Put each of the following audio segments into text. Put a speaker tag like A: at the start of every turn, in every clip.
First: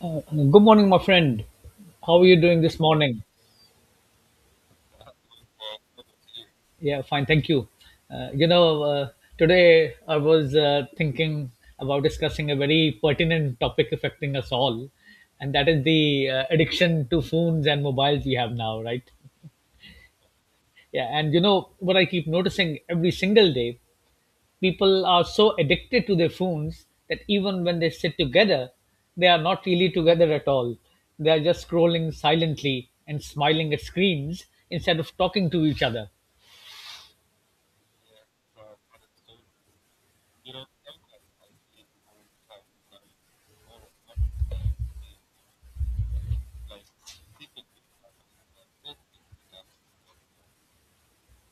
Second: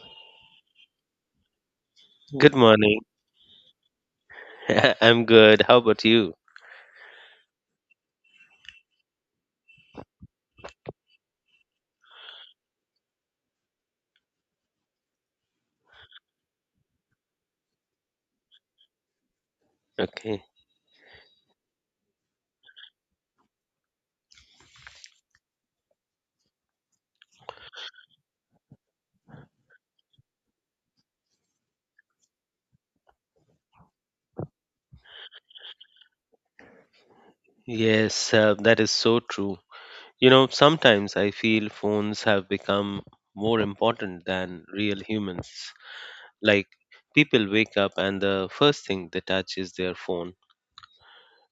A: Good morning, my friend. How are you
B: Good
A: doing this
B: morning.
A: morning?
B: I'm good. How about you?
A: Yeah, fine, thank you. Uh, you know, uh, today I was thinking about discussing a very pertinent topic affecting us all, and that is the addiction to phones and mobiles we have now, right?
B: Okay.
A: Yeah, and you know, what I keep noticing every single day, people are so addicted to their phones that even when they sit together, they are not really together at all. They are just scrolling silently and smiling at screens instead of talking to each other.
B: Yes, that is so true. You know, sometimes I feel phones have become more important than real humans. Like, people wake up and the first thing they touch is their phone,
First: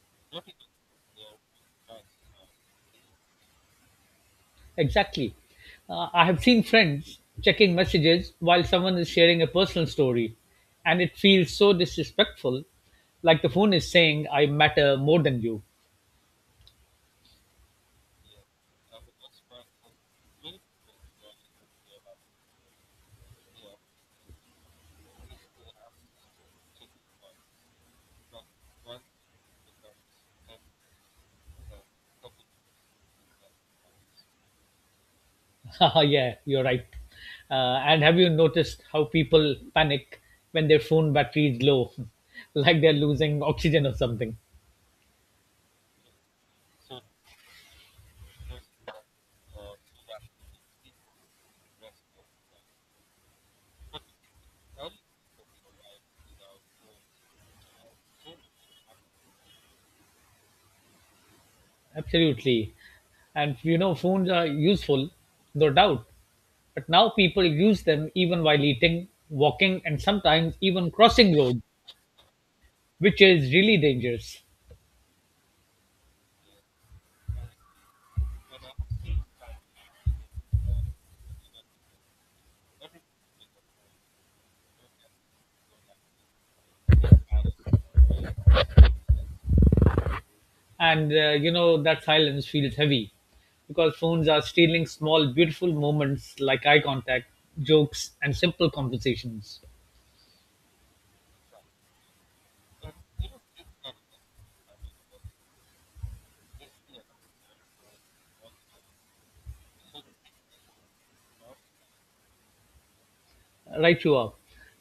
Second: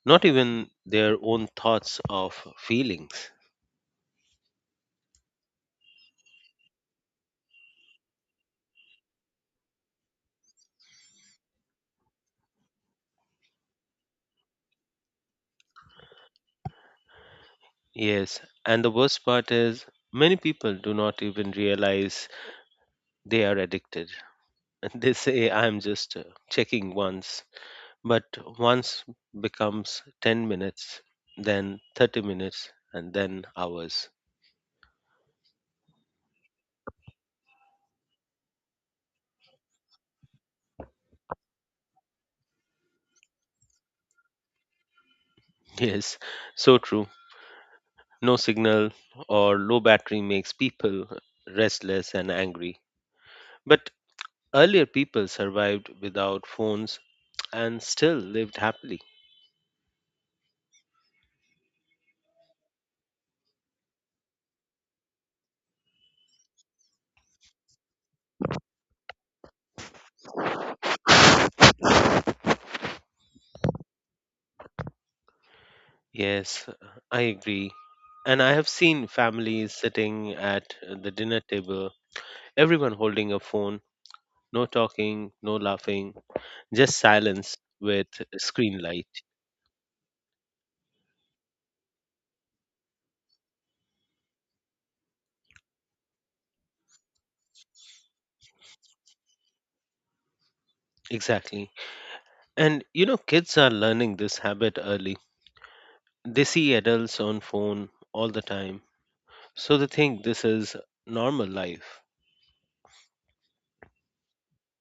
B: not even their own thoughts or feelings.
A: Exactly. I have seen friends checking messages while someone is sharing a personal story, and it feels so disrespectful, like the phone is saying, I matter more than you.
B: Yes, and the worst part is many people do not even realize they are addicted. They say, I'm just checking once. But once becomes 10 minutes, then 30 minutes, and then hours.
A: Yeah, you're right. And have you noticed how people panic when their phone battery is low, like they're losing oxygen or something?
B: Yes, so true. No signal or low battery makes people restless and angry. But earlier people survived without phones and still lived happily.
A: Absolutely. And you know, phones are useful, no doubt. But now people use them even while eating, walking, and sometimes even crossing roads, which is really dangerous.
B: Yes, I agree. And I have seen families sitting at the dinner table, everyone holding a phone, no talking, no laughing, just silence with screen light.
A: And you know, that silence feels heavy because phones are stealing small, beautiful moments like eye contact, jokes, and simple conversations.
B: Exactly. And you know, kids are learning this habit early. They see adults on phone all the time. So they think this is normal life.
A: Right you are,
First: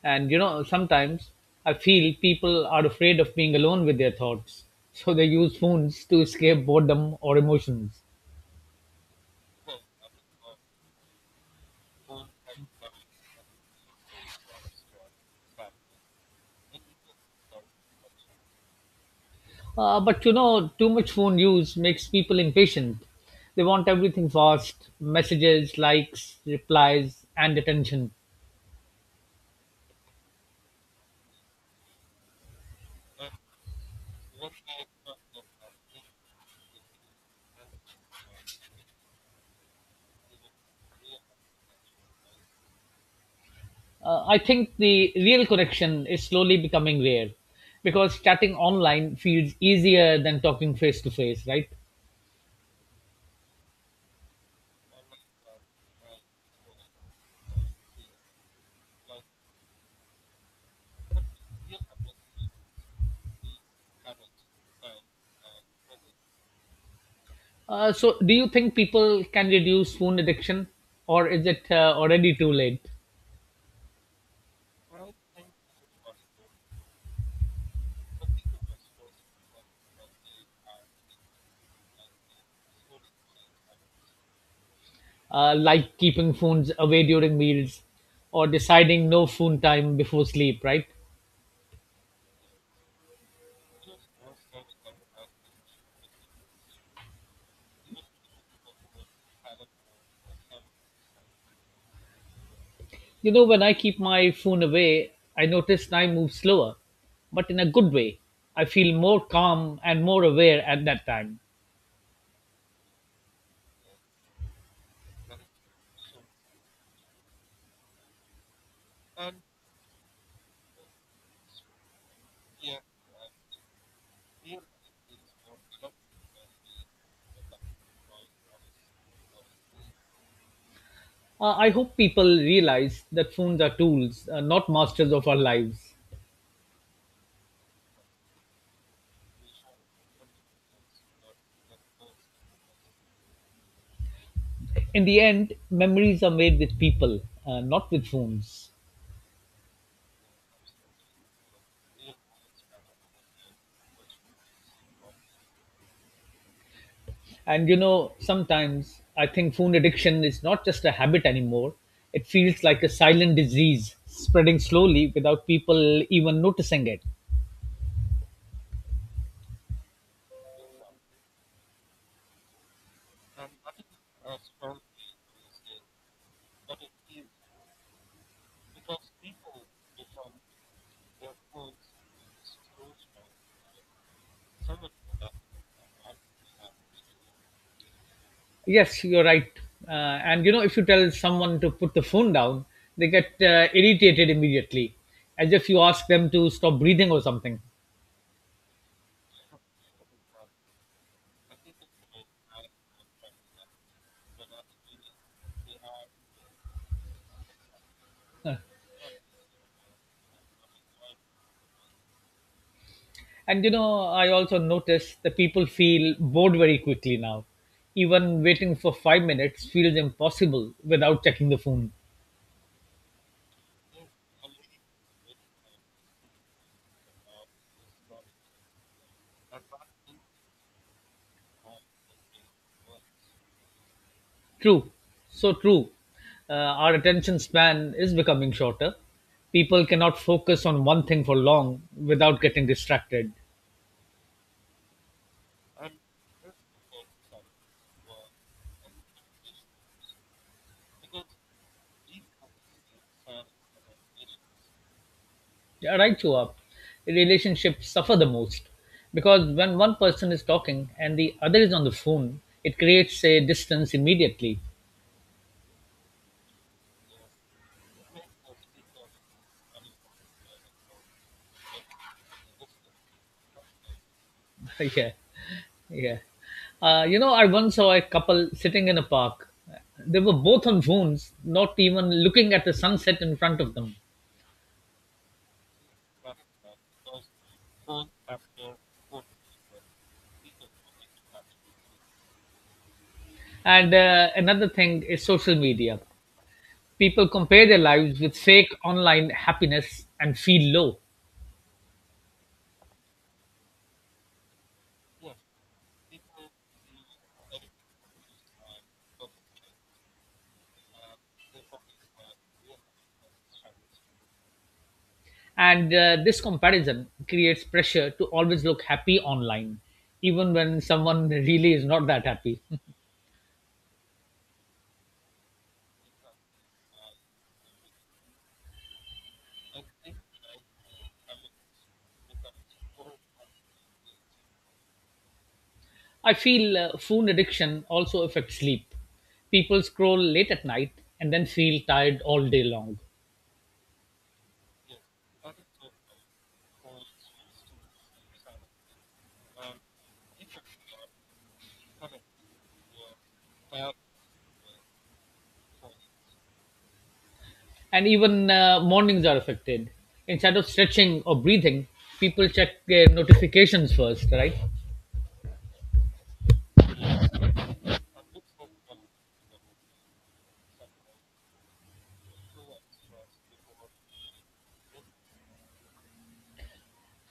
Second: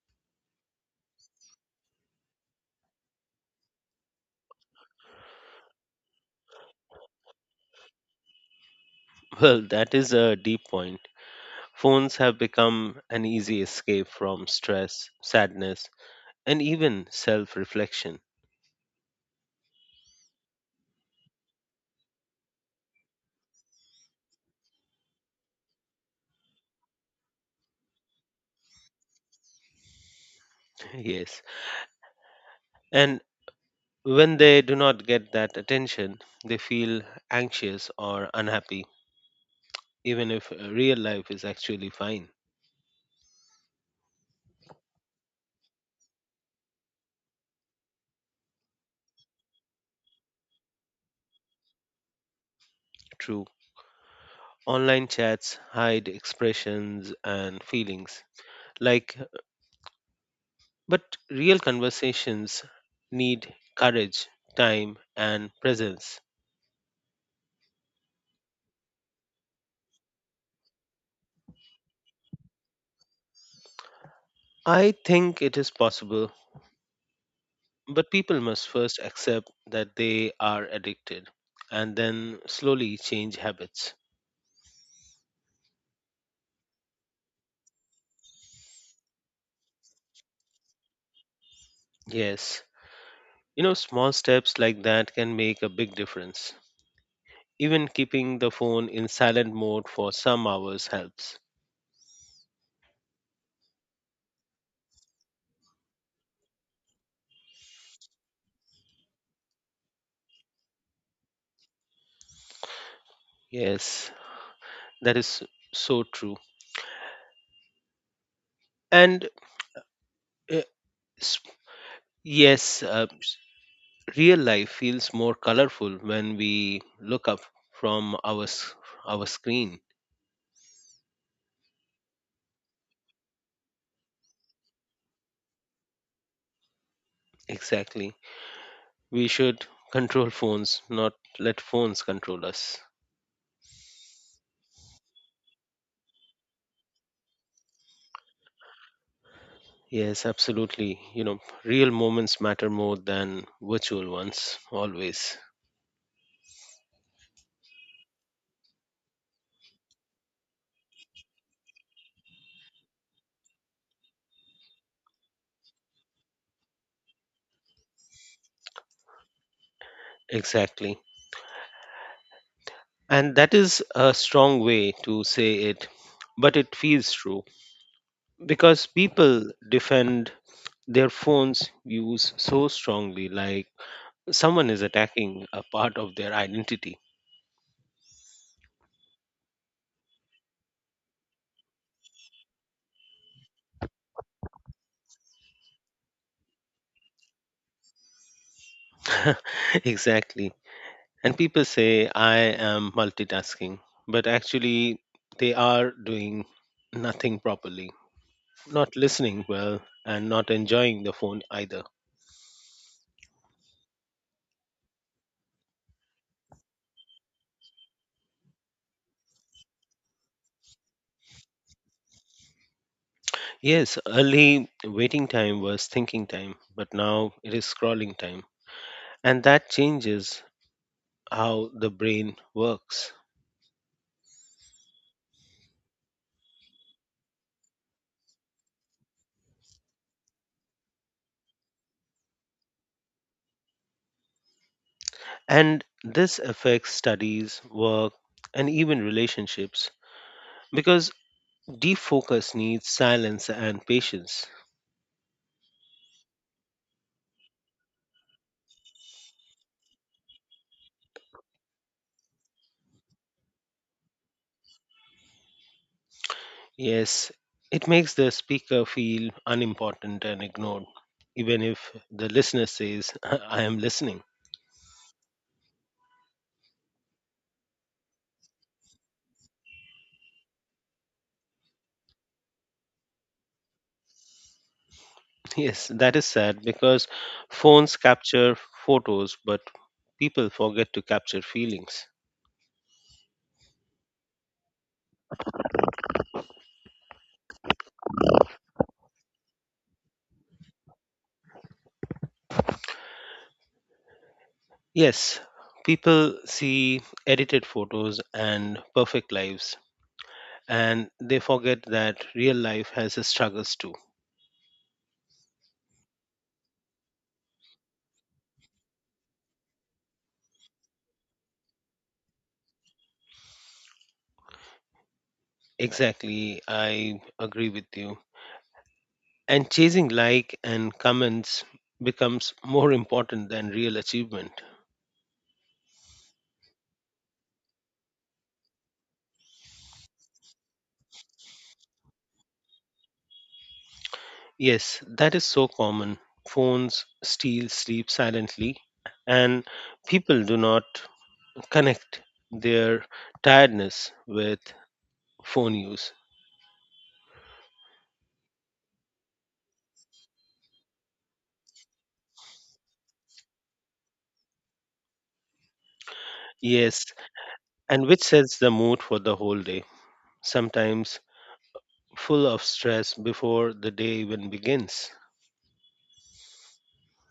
A: and you know, sometimes I feel people are afraid of being alone with their thoughts, so they use phones to escape boredom or emotions.
B: Well, that is a deep point. Phones have become an easy escape from stress, sadness, and even self reflection.
A: But you know, too much phone use makes people impatient. They want everything fast, messages, likes, replies, and attention.
B: Yes. And when they do not get that attention, they feel anxious or unhappy, even if real life is actually fine.
A: I think the real connection is slowly becoming rare because chatting online feels easier than talking face to face, right?
B: True. Online chats hide expressions and feelings. Like, but real conversations need courage, time, and presence.
A: So, do you think people can reduce phone addiction, or is it already too late?
B: I think it is possible, but people must first accept that they are addicted and then slowly change habits.
A: Like keeping phones away during meals, or deciding no phone time before sleep, right?
B: Yes, you know, small steps like that can make a big difference. Even keeping the phone in silent mode for some hours helps.
A: You know, when I keep my phone away, I notice time moves slower, but in a good way. I feel more calm and more aware at that time.
B: Yes, that is so true. And uh, S- yes, real life feels more colorful when we look up from our screen.
A: I hope people realize that phones are tools, not masters of our lives.
B: Exactly. We should control phones, not let phones control us.
A: In the end, memories are made with people, not with phones.
B: Yes, absolutely. You know, real moments matter more than virtual ones always.
A: And you know, sometimes I think phone addiction is not just a habit anymore. It feels like a silent disease spreading slowly without people even noticing it.
B: Exactly. And that is a strong way to say it, but it feels true because people defend their phones use so strongly like someone is attacking a part of their identity.
A: Yes, you're right. Uh, and you know, if you tell someone to put the phone down, they get irritated immediately, as if you ask them to stop breathing or something.
B: Exactly. And people say, I am multitasking, but actually, they are doing nothing properly, not listening well, and not enjoying the phone either.
A: And you know, I also notice that people feel bored very quickly now. Even waiting for 5 minutes feels impossible without checking the phone.
B: Yes, early waiting time was thinking time, but now it is scrolling time. And that changes how the brain works.
A: True, so true. Our attention span is becoming shorter. People cannot focus on one thing for long without getting distracted.
B: And this affects studies, work, and even relationships because deep focus needs silence and patience.
A: Yeah, right, you are. Relationships suffer the most because when one person is talking and the other is on the phone, it creates a distance immediately.
B: Yes, it makes the speaker feel unimportant and ignored, even if the listener says, I am listening.
A: Yeah, yeah. You know, I once saw a couple sitting in a park. They were both on phones, not even looking at the sunset in front of them.
B: Yes, that is sad because phones capture photos, but people forget to capture feelings.
A: And another thing is social media. People compare their lives with fake online happiness and feel low.
B: Yes, people see edited photos and perfect lives, and they forget that real life has its struggles too.
A: And this comparison creates pressure to always look happy online, even when someone really is not that happy.
B: Exactly, I agree with you. And chasing like and comments becomes more important than real achievement.
A: I feel phone addiction also affects sleep. People scroll late at night and then feel tired all day long.
B: Yes, that is so common. Phones steal sleep silently, and people do not connect their tiredness with phone use.
A: And even mornings are affected. Instead of stretching or breathing, people check their notifications first, right?
B: Yes, and which sets the mood for the whole day, sometimes full of stress before the day even begins.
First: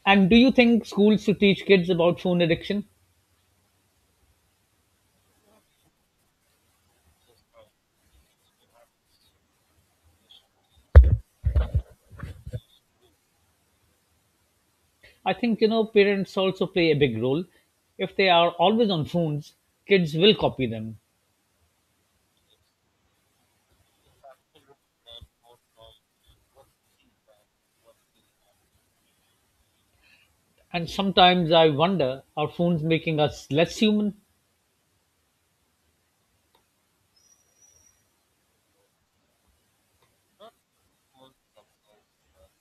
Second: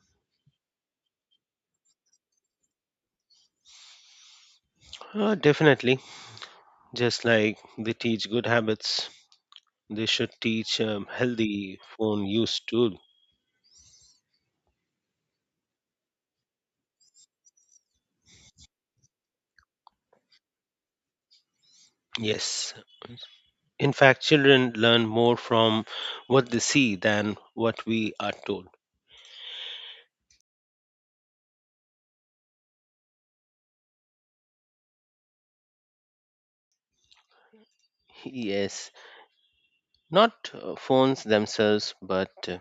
A: And do you think schools should teach kids about phone addiction?
B: Definitely, just like they teach good habits, they should teach healthy phone use too.
A: I think, you know, parents also play a big role. If they are always on phones, kids will copy them.
B: Yes. In fact, children learn more from what they see than what we are told.
A: And sometimes I wonder, are phones making us less human?
B: Yes. Not phones themselves, but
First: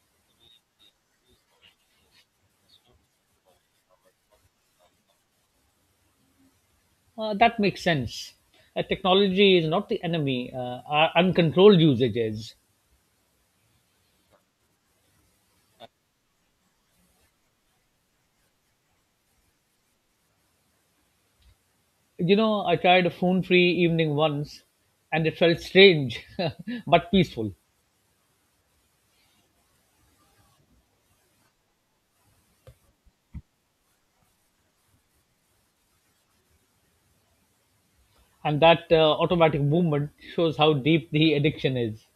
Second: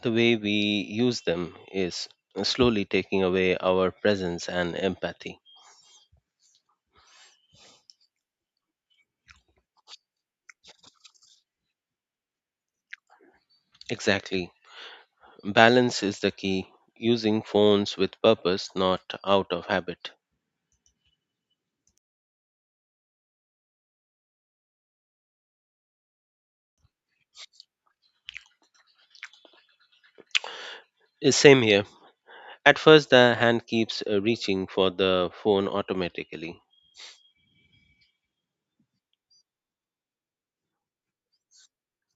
B: the way we use them is slowly taking away our presence and empathy.
A: That makes sense. Technology is not the enemy. Our uncontrolled usage is.
B: Exactly. Balance is the key. Using phones with purpose, not out of habit.
A: You know, I tried a phone-free evening once, and it felt strange, but peaceful.
B: Same here. At first, the hand keeps reaching for the phone automatically.
A: And that automatic movement shows how deep the addiction is.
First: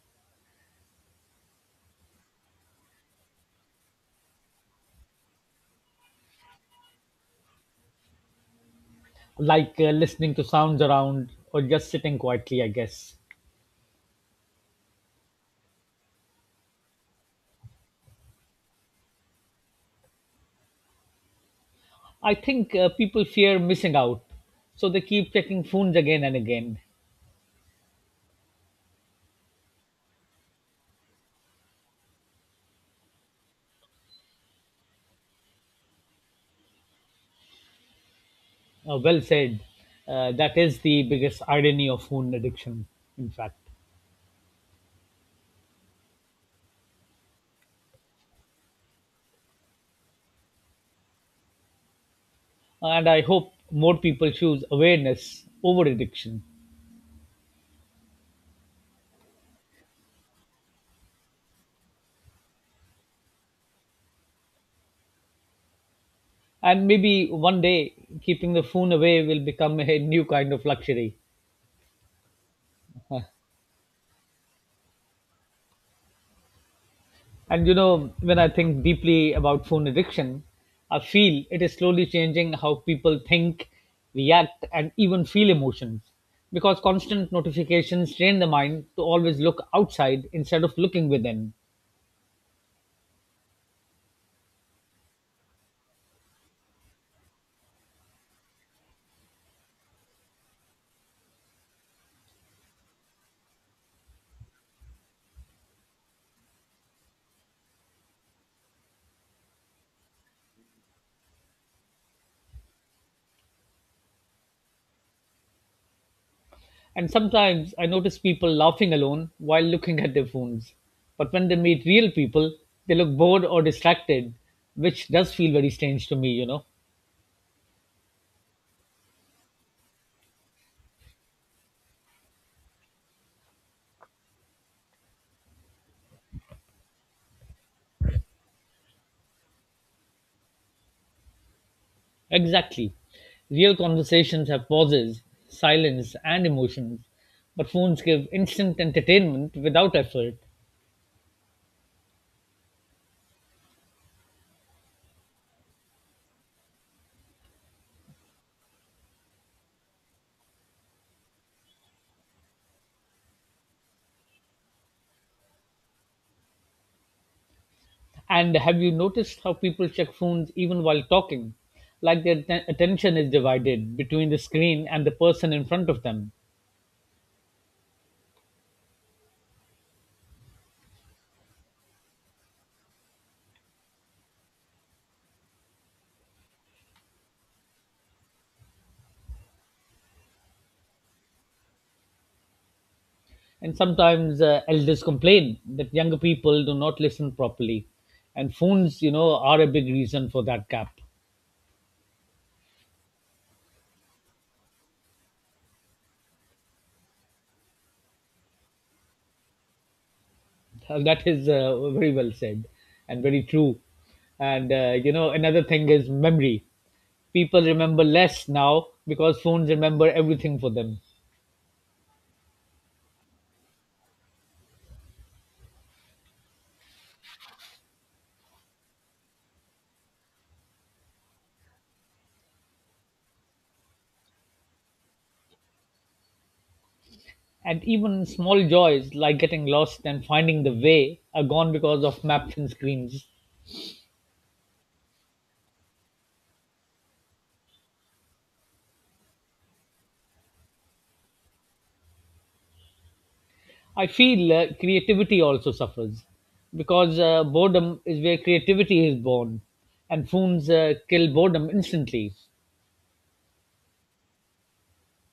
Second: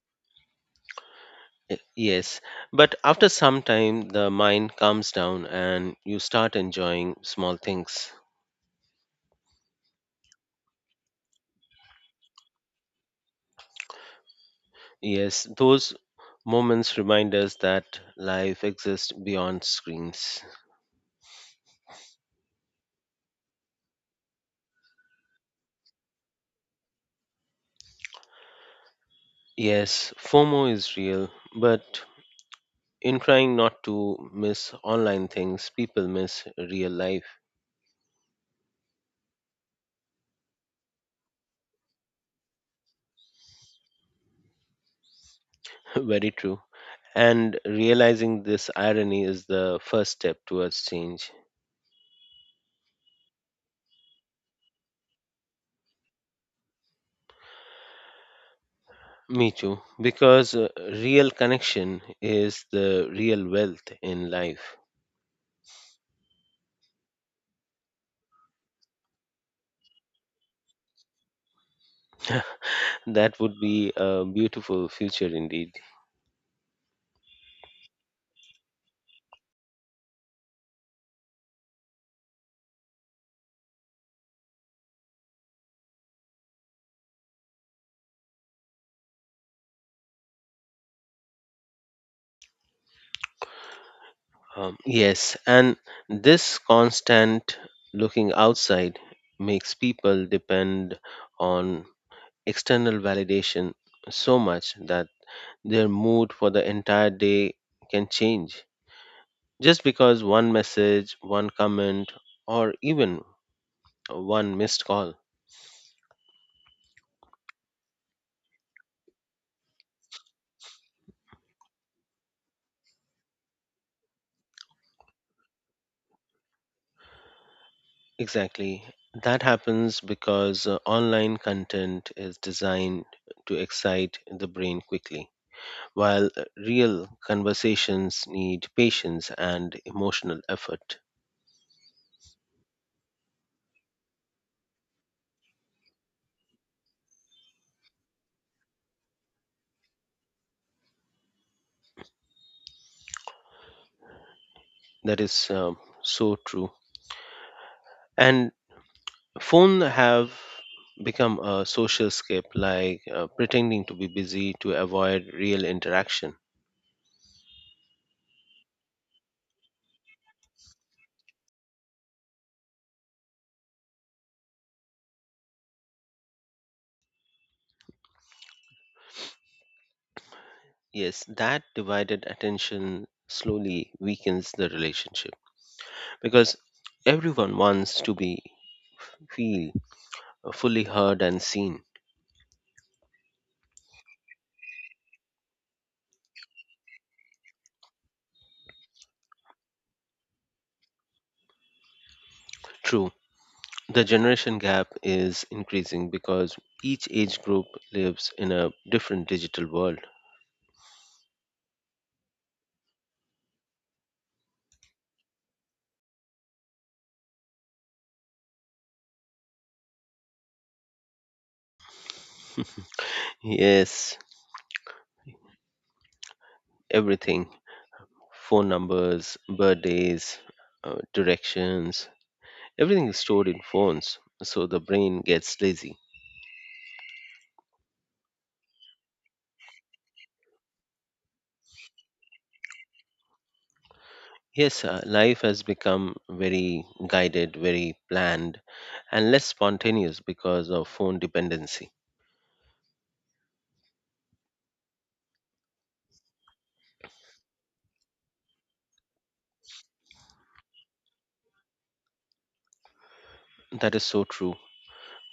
B: Yes, but after some time, the mind calms down and you start enjoying small things.
A: Like listening to sounds around or just sitting quietly, I guess.
B: Yes, those moments remind us that life exists beyond screens.
A: I think people fear missing out, so they keep checking phones again and again.
B: Yes, FOMO is real, but in trying not to miss online things, people miss real life.
A: Well said. That is the biggest irony of phone addiction, in fact.
B: Very true. And realizing this irony is the first step towards change.
A: And I hope more people choose awareness over addiction.
B: Me too, because real connection is the real wealth in life.
A: And maybe one day, keeping the phone away will become a new kind of luxury. Uh,
B: That would be a beautiful future indeed.
A: And you know, when I think deeply about phone addiction, I feel it is slowly changing how people think, react, and even feel emotions. Because constant notifications train the mind to always look outside instead of looking within.
B: Yes, and this constant looking outside makes people depend on external validation so much that their mood for the entire day can change just because one message, one comment, or even one missed call.
A: And sometimes I notice people laughing alone while looking at their phones. But when they meet real people, they look bored or distracted, which does feel very strange to me, you know.
B: Exactly. That happens because online content is designed to excite the brain quickly, while real conversations need patience and emotional effort.
A: Exactly. Real conversations have pauses, silence, and emotions, but phones give instant entertainment without effort.
B: That is so true. And phone have become a social escape, like pretending to be busy to avoid real interaction.
A: And have you noticed how people check phones even while talking? Like their attention is divided between the screen and the person in front of them.
B: Yes, that divided attention slowly weakens the relationship because everyone wants to be feel fully heard and seen.
A: And sometimes elders complain that younger people do not listen properly. And phones, you know, are a big reason for that gap.
B: True, the generation gap is increasing because each age group lives in a different digital world.
A: That is very well said and very true. And you know, another thing is memory. People remember less now because phones remember everything for them.
B: Yes, everything phone numbers, birthdays, directions, everything is stored in phones, so the brain gets lazy.
A: And even small joys like getting lost and finding the way are gone because of maps and screens.
B: Yes, life has become very guided, very planned, and less spontaneous because of phone dependency.
A: I feel creativity also suffers because boredom is where creativity is born, and phones kill boredom instantly.
B: That is so true.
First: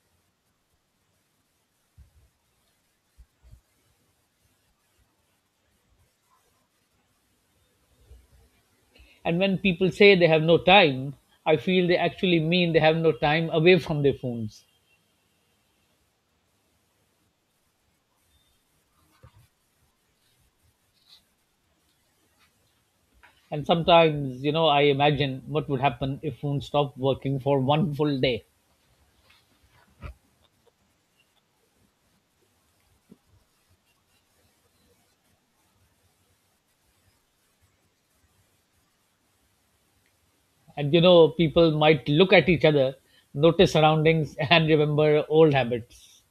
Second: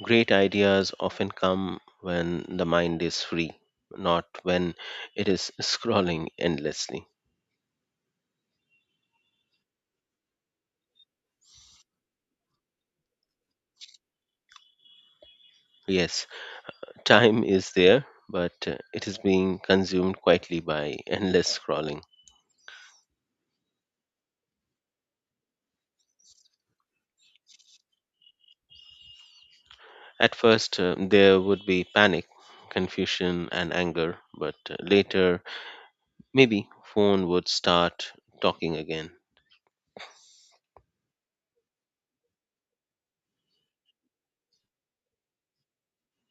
B: Great ideas often come when the mind is free, not when it is scrolling endlessly.
A: And when people say they have no time, I feel they actually mean they have no time away from their phones.
B: Yes, time is there, but it is being consumed quietly by endless scrolling.
A: And sometimes, you know, I imagine what would happen if phones stopped working for one full day.
B: At first, there would be panic, confusion, and anger, but later, maybe phone would start talking again.
A: And, you know, people might look at each other, notice surroundings, and remember old habits.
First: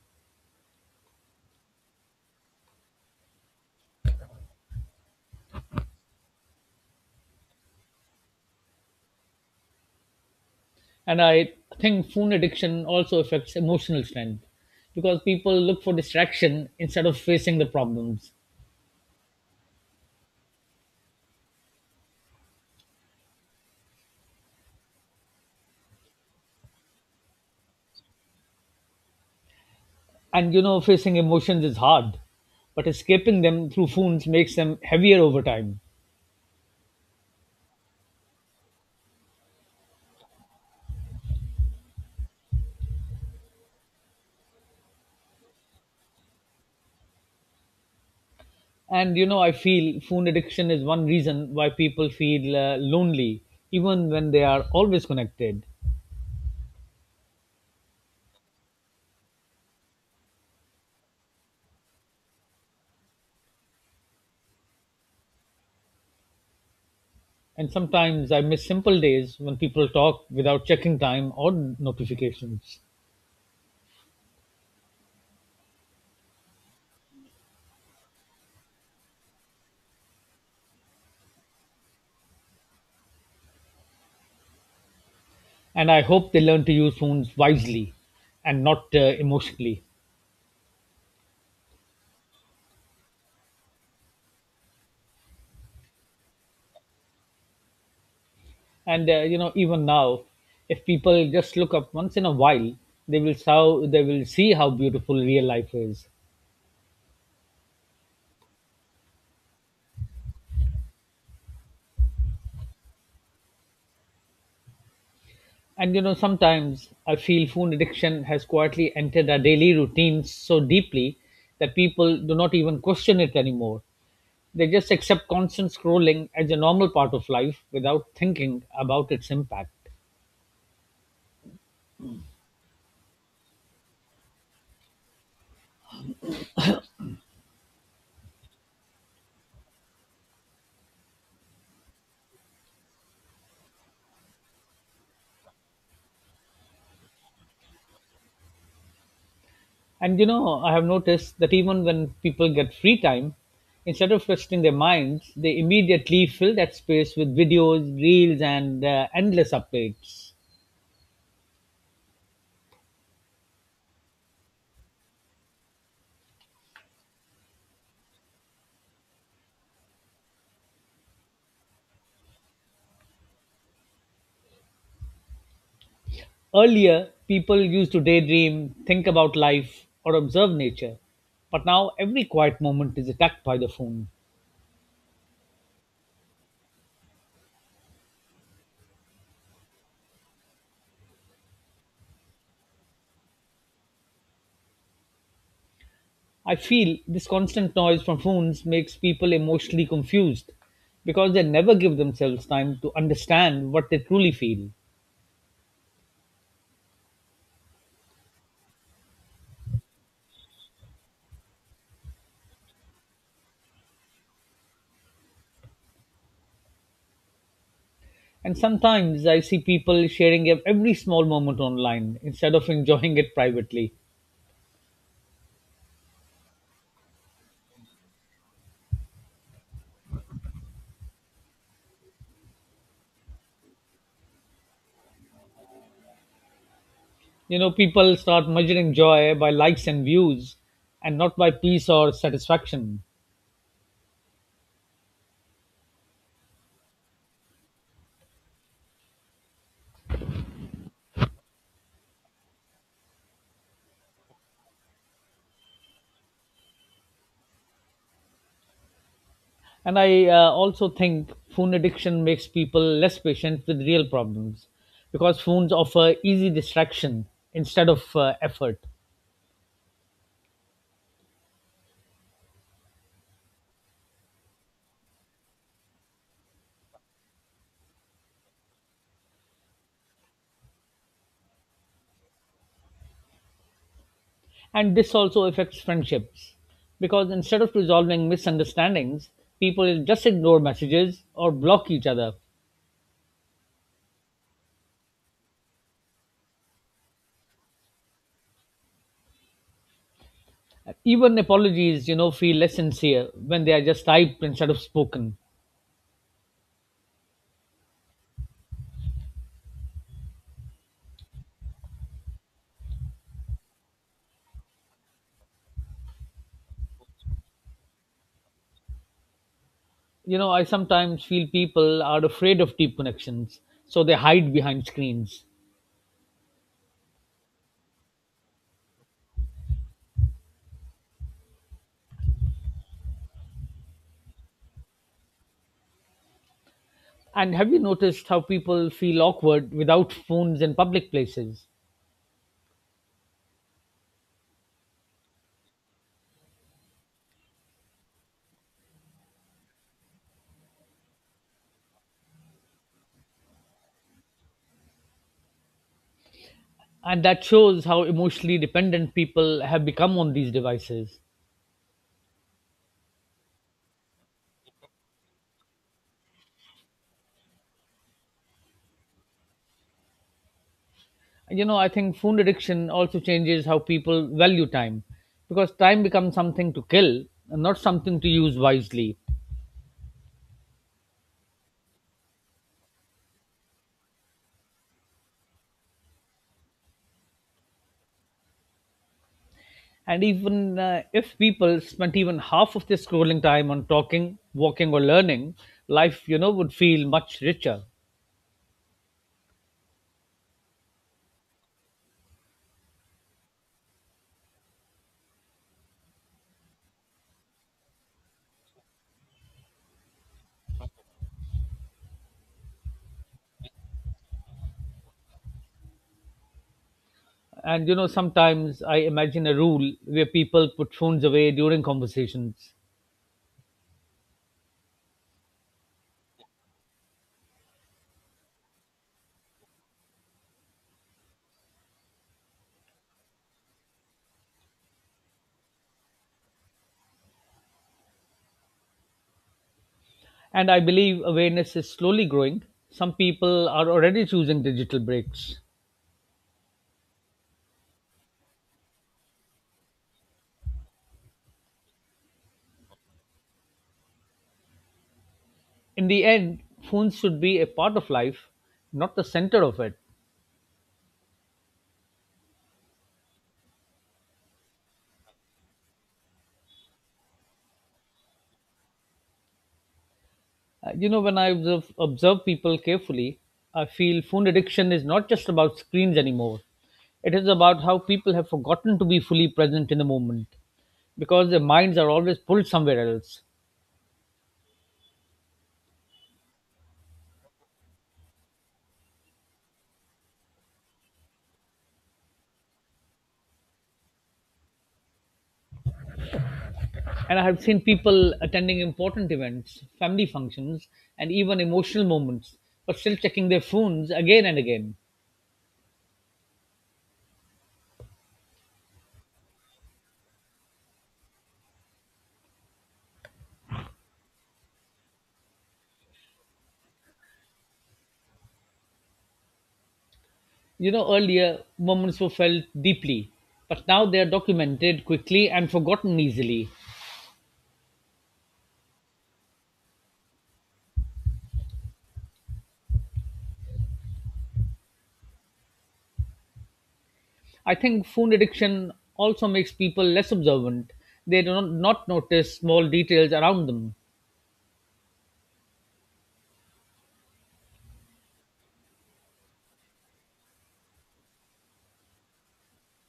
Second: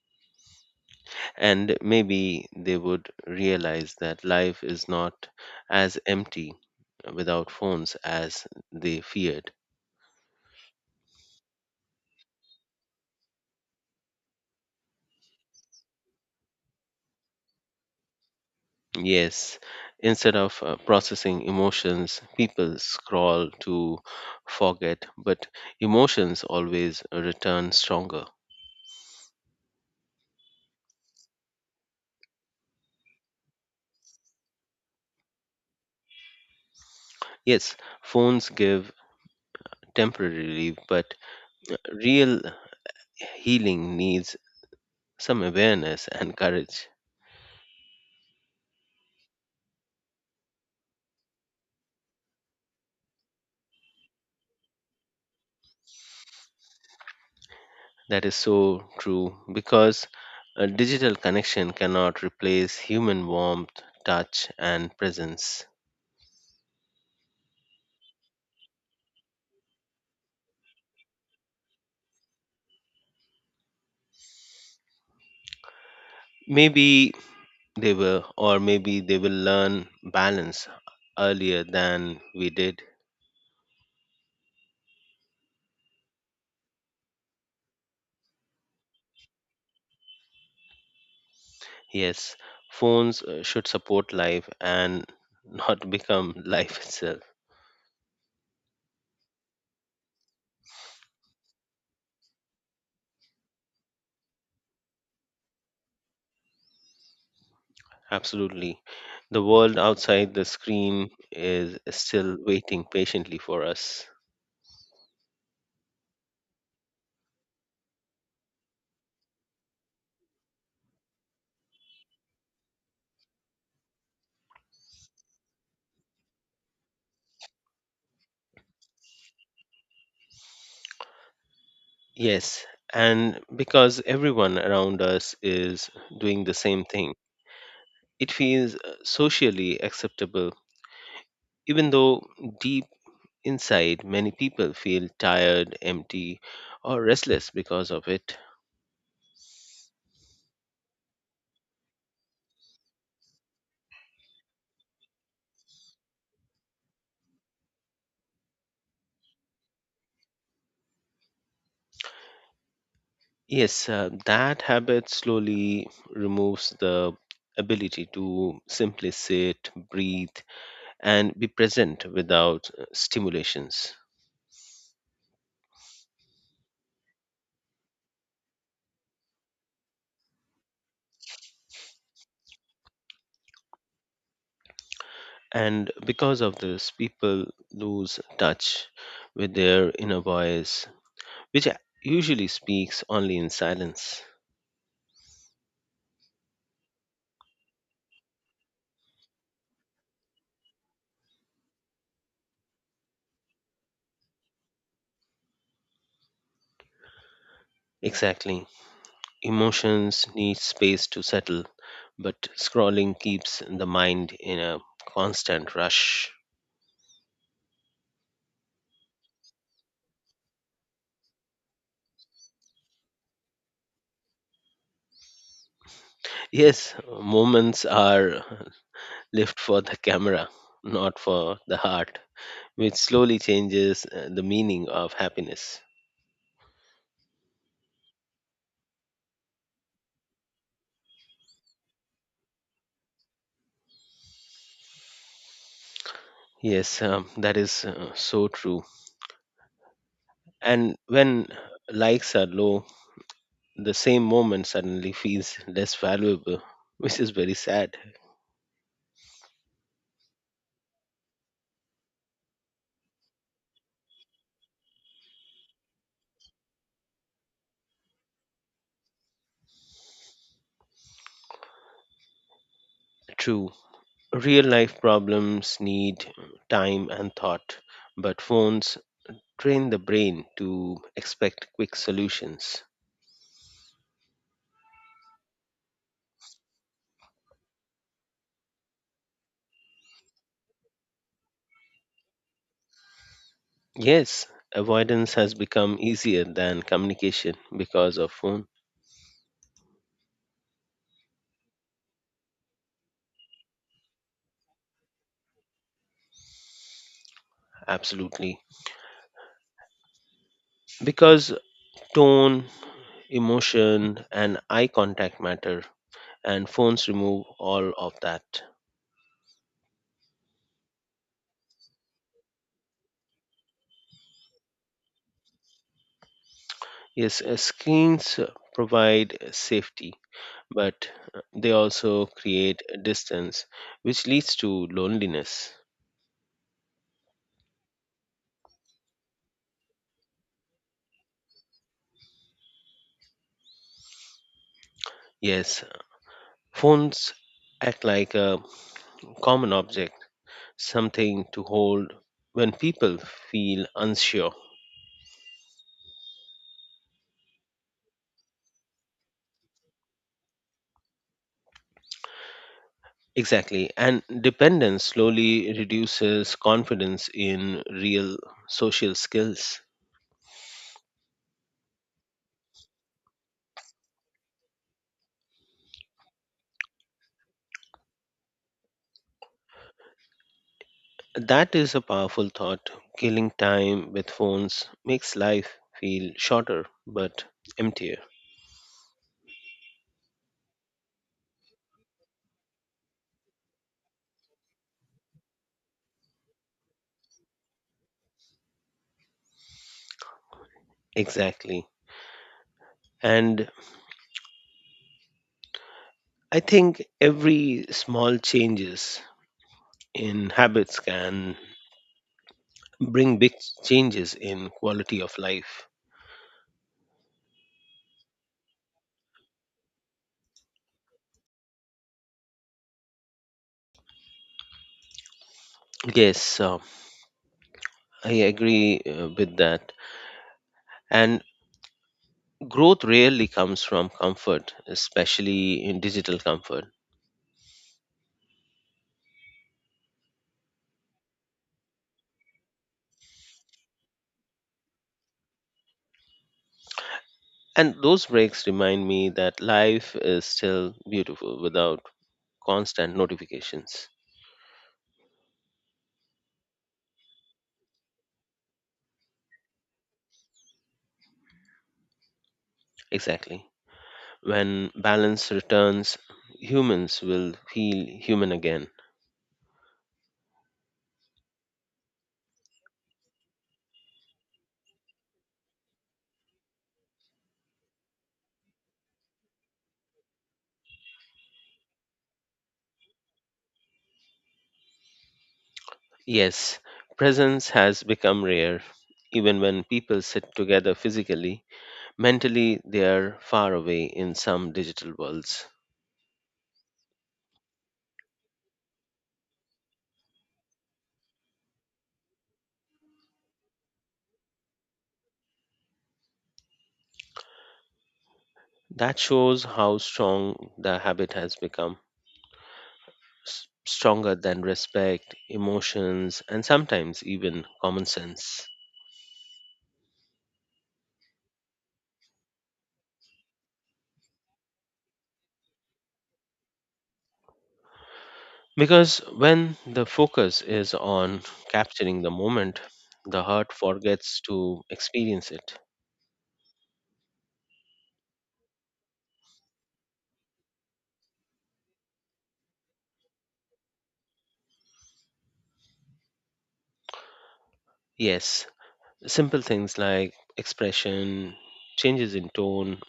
B: And maybe they would realize that life is not as empty without phones as they feared.
A: And I think phone addiction also affects emotional strength because people look for distraction instead of facing the problems.
B: Yes, instead of processing emotions, people scroll to forget, but emotions always return stronger.
A: And, you know, facing emotions is hard but escaping them through phones makes them heavier over time.
B: Yes, phones give temporary relief, but real healing needs some awareness and courage.
A: And you know, I feel phone addiction is one reason why people feel lonely even when they are always connected.
B: That is so true because a digital connection cannot replace human warmth, touch, and presence.
A: And sometimes I miss simple days when people talk without checking time or notifications.
B: Maybe they will, or maybe they will learn balance earlier than we did.
A: And I hope they learn to use phones wisely and not emotionally.
B: Yes, phones should support life and not become life itself.
A: And you know, even now, if people just look up once in a while, they will see how beautiful real life is.
B: Absolutely. The world outside the screen is still waiting patiently for us.
A: And you know, sometimes I feel phone addiction has quietly entered our daily routines so deeply that people do not even question it anymore. They just accept constant scrolling as a normal part of life without thinking about its impact.
B: Yes, and because everyone around us is doing the same thing, it feels socially acceptable, even though deep inside many people feel tired, empty, or restless because of it.
A: And you know, I have noticed that even when people get free time, instead of resting their minds, they immediately fill that space with videos, reels, and endless updates.
B: Yes, that habit slowly removes the ability to simply sit, breathe, and be present without stimulations.
A: Earlier, people used to daydream, think about life, or observe nature. But now every quiet moment is attacked by the phone.
B: And because of this, people lose touch with their inner voice, which usually speaks only in silence.
A: I feel this constant noise from phones makes people emotionally confused because they never give themselves time to understand what they truly feel.
B: Exactly. Emotions need space to settle, but scrolling keeps the mind in a constant rush.
A: And sometimes I see people sharing every small moment online instead of enjoying it privately.
B: Yes, moments are lived for the camera, not for the heart, which slowly changes the meaning of happiness.
A: You know, people start measuring joy by likes and views and not by peace or satisfaction.
B: Yes, that is so true. And when likes are low, the same moment suddenly feels less valuable, which is very sad.
A: And I also think phone addiction makes people less patient with real problems because phones offer easy distraction instead of effort.
B: True, real life problems need time and thought, but phones train the brain to expect quick solutions.
A: And this also affects friendships because instead of resolving misunderstandings, people just ignore messages or block each other.
B: Yes, avoidance has become easier than communication because of phone.
A: Even apologies, you know, feel less sincere when they are just typed instead of spoken.
B: Absolutely. Because tone, emotion, and eye contact matter, and phones remove all of that.
A: You know, I sometimes feel people are afraid of deep connections, so they hide behind screens.
B: Yes, screens provide safety, but they also create a distance, which leads to loneliness.
A: And have you noticed how people feel awkward without phones in public places?
B: Yes, phones act like a common object, something to hold when people feel unsure.
A: And that shows how emotionally dependent people have become on these devices.
B: Exactly, and dependence slowly reduces confidence in real social skills.
A: And, you know, I think phone addiction also changes how people value time because time becomes something to kill and not something to use wisely.
B: That is a powerful thought. Killing time with phones makes life feel shorter but emptier.
A: And even if people spent even half of their scrolling time on talking, walking, or learning, life, you know, would feel much richer.
B: Exactly. And I think every small changes in habits can bring big changes in quality of life.
A: And you know, sometimes I imagine a rule where people put phones away during conversations.
B: Yes, I agree with that. And growth rarely comes from comfort, especially in digital comfort.
A: And I believe awareness is slowly growing. Some people are already choosing digital breaks.
B: And those breaks remind me that life is still beautiful without constant notifications.
A: In the end, phones should be a part of life, not the center of it.
B: Exactly. When balance returns, humans will feel human again.
A: You know, when observe people carefully, I feel phone addiction is not just about screens anymore. It is about how people have forgotten to be fully present in the moment because their minds are always pulled somewhere else.
B: Yes, presence has become rare. Even when people sit together physically, mentally they are far away in some digital worlds.
A: And I have seen people attending important events, family functions, and even emotional moments, but still checking their phones again and again.
B: That shows how strong the habit has become, stronger than respect, emotions, and sometimes even common sense.
A: You know, earlier moments were felt deeply, but now they are documented quickly and forgotten easily.
B: Because when the focus is on capturing the moment, the heart forgets to experience it.
A: I think phone addiction also makes people less observant. They do not, not notice small details around them.
B: Yes, simple things like expression, changes in tone,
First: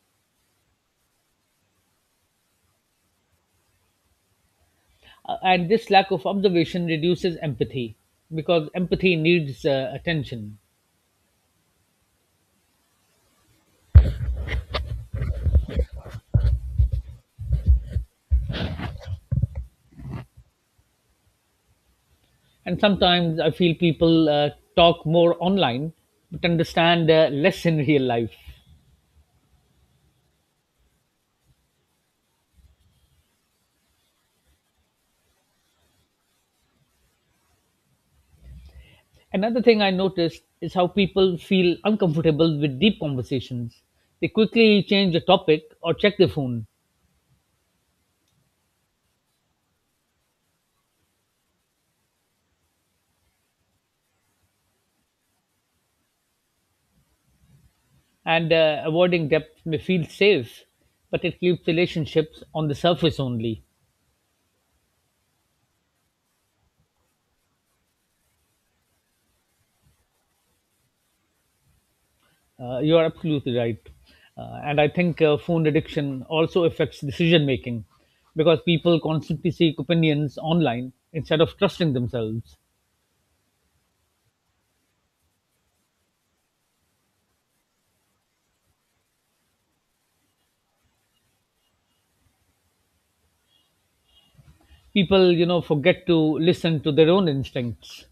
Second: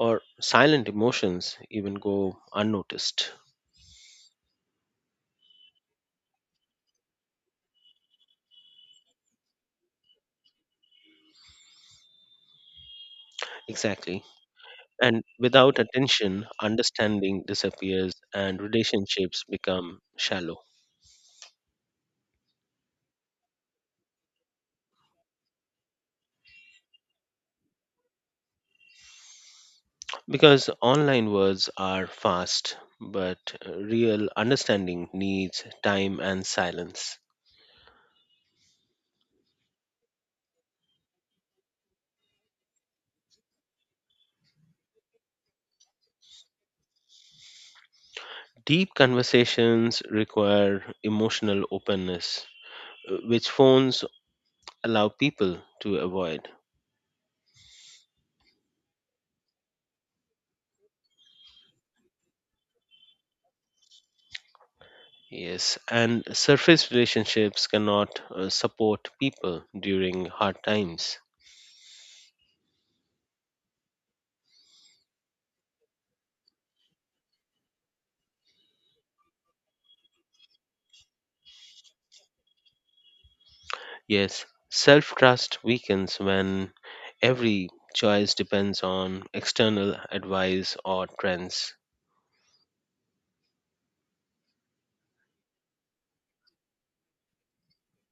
B: or silent emotions even go unnoticed.
A: And this lack of observation reduces empathy because empathy needs attention.
B: Exactly. And without attention, understanding disappears and relationships become shallow.
A: And sometimes I feel people talk more online but understand less in real life.
B: Because online words are fast, but real understanding needs time and silence.
A: Another thing I noticed is how people feel uncomfortable with deep conversations. They quickly change the topic or check their phone.
B: Deep conversations require emotional openness, which phones allow people to avoid.
A: And avoiding depth may feel safe, but it keeps relationships on the surface only.
B: Yes, and surface relationships cannot support people during hard times.
A: You are absolutely right. And I think phone addiction also affects decision making because people constantly seek opinions online instead of trusting themselves.
B: Yes, self trust weakens when every choice depends on external advice or trends.
A: People, you know, forget to listen to their own instincts.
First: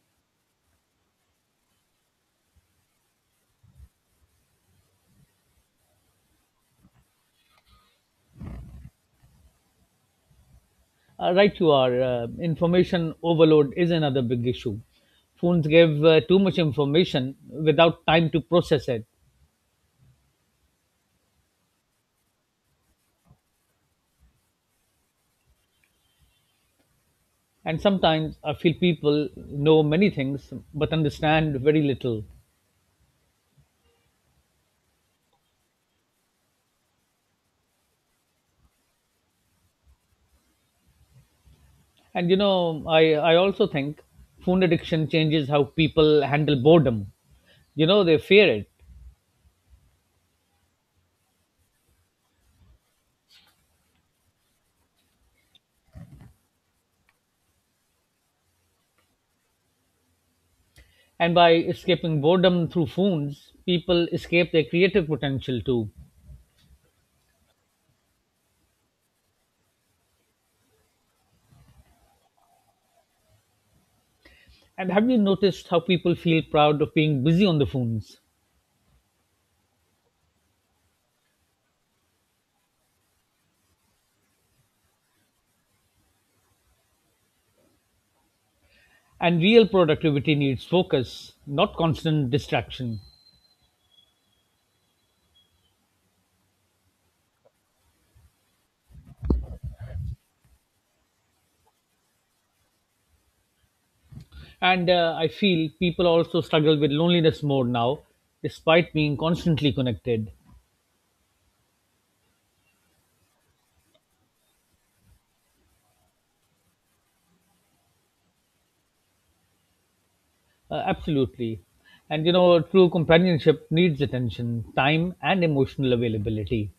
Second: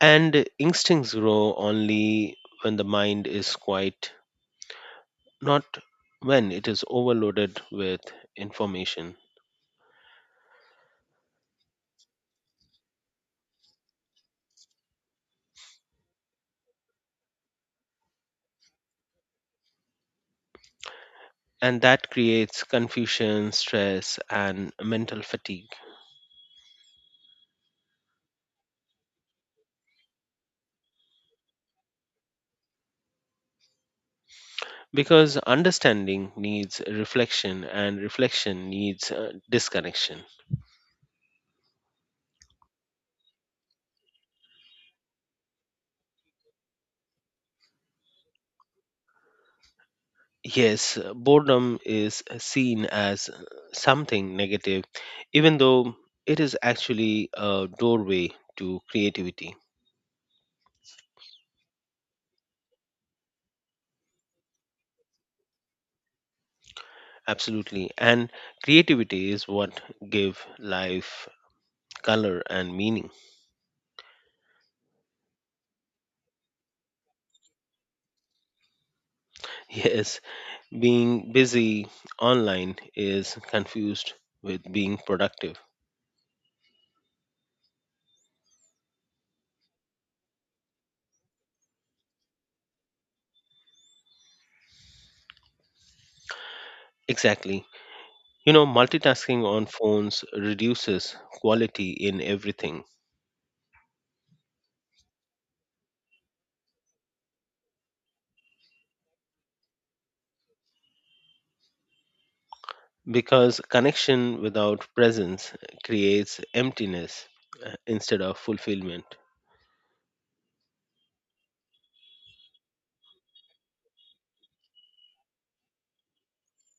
B: And instincts grow only when the mind is quiet, not when it is overloaded with information.
A: Right you are. Information overload is another big issue. Phones give too much information without time to process it.
B: And that creates confusion, stress, and mental fatigue
A: And sometimes I feel people know many things but understand very little.
B: because understanding needs reflection and reflection needs disconnection.
A: And you know, I also think phone addiction changes how people handle boredom. You know, they fear it.
B: Yes, boredom is seen as something negative, even though it is actually a doorway to creativity.
A: And by escaping boredom through phones, people escape their creative potential too.
B: Absolutely. And creativity is what give life color and meaning.
A: And have you noticed how people feel proud of being busy on the phones?
B: Yes, being busy online is confused with being productive.
A: And real productivity needs focus, not constant distraction.
B: Exactly. You know, multitasking on phones reduces quality in everything
A: And I feel people also struggle with loneliness more now, despite being constantly connected.
B: because connection without presence creates emptiness instead of fulfillment.
A: Absolutely. And you know, true companionship needs attention, time, and emotional availability.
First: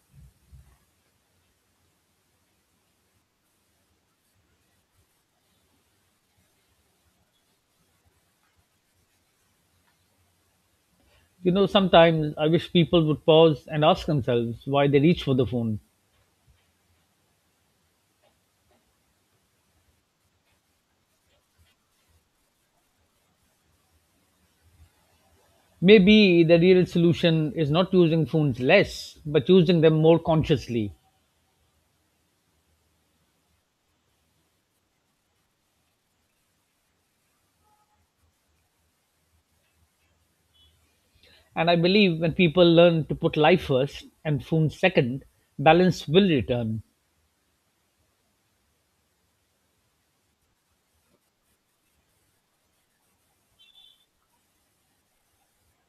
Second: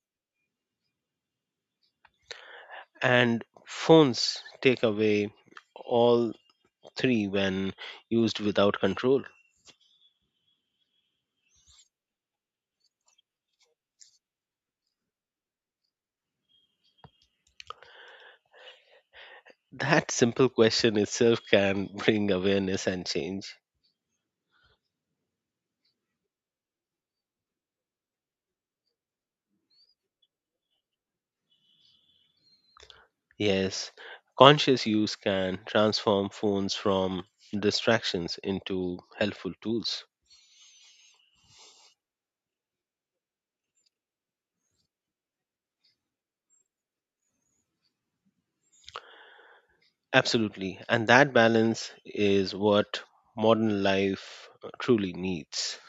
B: And phones take away all three when used without control.
A: You know, sometimes I wish people would pause and ask themselves why they reach for the phone.
B: That simple question itself can bring awareness and change.
A: Maybe the real solution is not using phones less, but using them more consciously.
B: Yes, conscious use can transform phones from distractions into helpful tools.
A: And I believe when people learn to put life first and phones second, balance will return.
B: Absolutely. And that balance is what modern life truly needs.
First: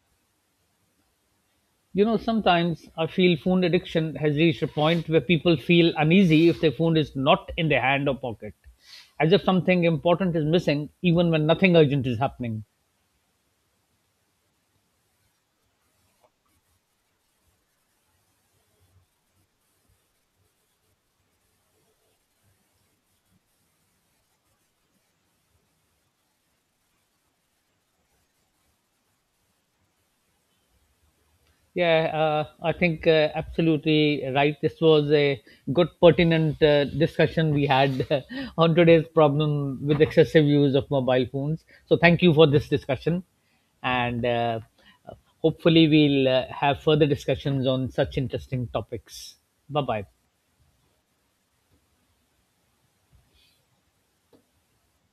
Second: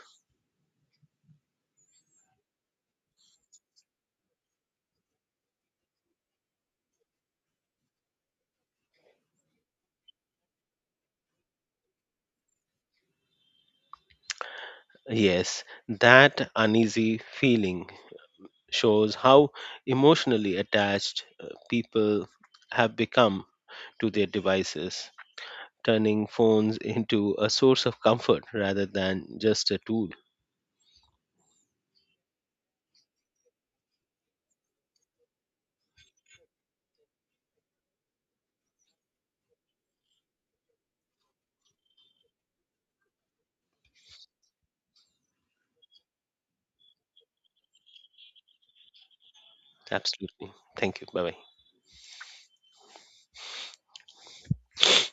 A: You know, sometimes I feel phone addiction has reached a point where people feel uneasy if their phone is not in their hand or pocket, as if something important is missing, even when nothing urgent is happening.
B: Yes, that uneasy feeling shows how emotionally attached people have become to their devices, turning phones into a source of comfort rather than just a tool.
A: Yeah, I think absolutely right. This was a good, pertinent discussion we had on today's problem with excessive use of mobile phones. So, thank you for this discussion, and hopefully, we'll have further discussions on such interesting topics. Bye bye.
B: Absolutely. Thank you. Bye bye.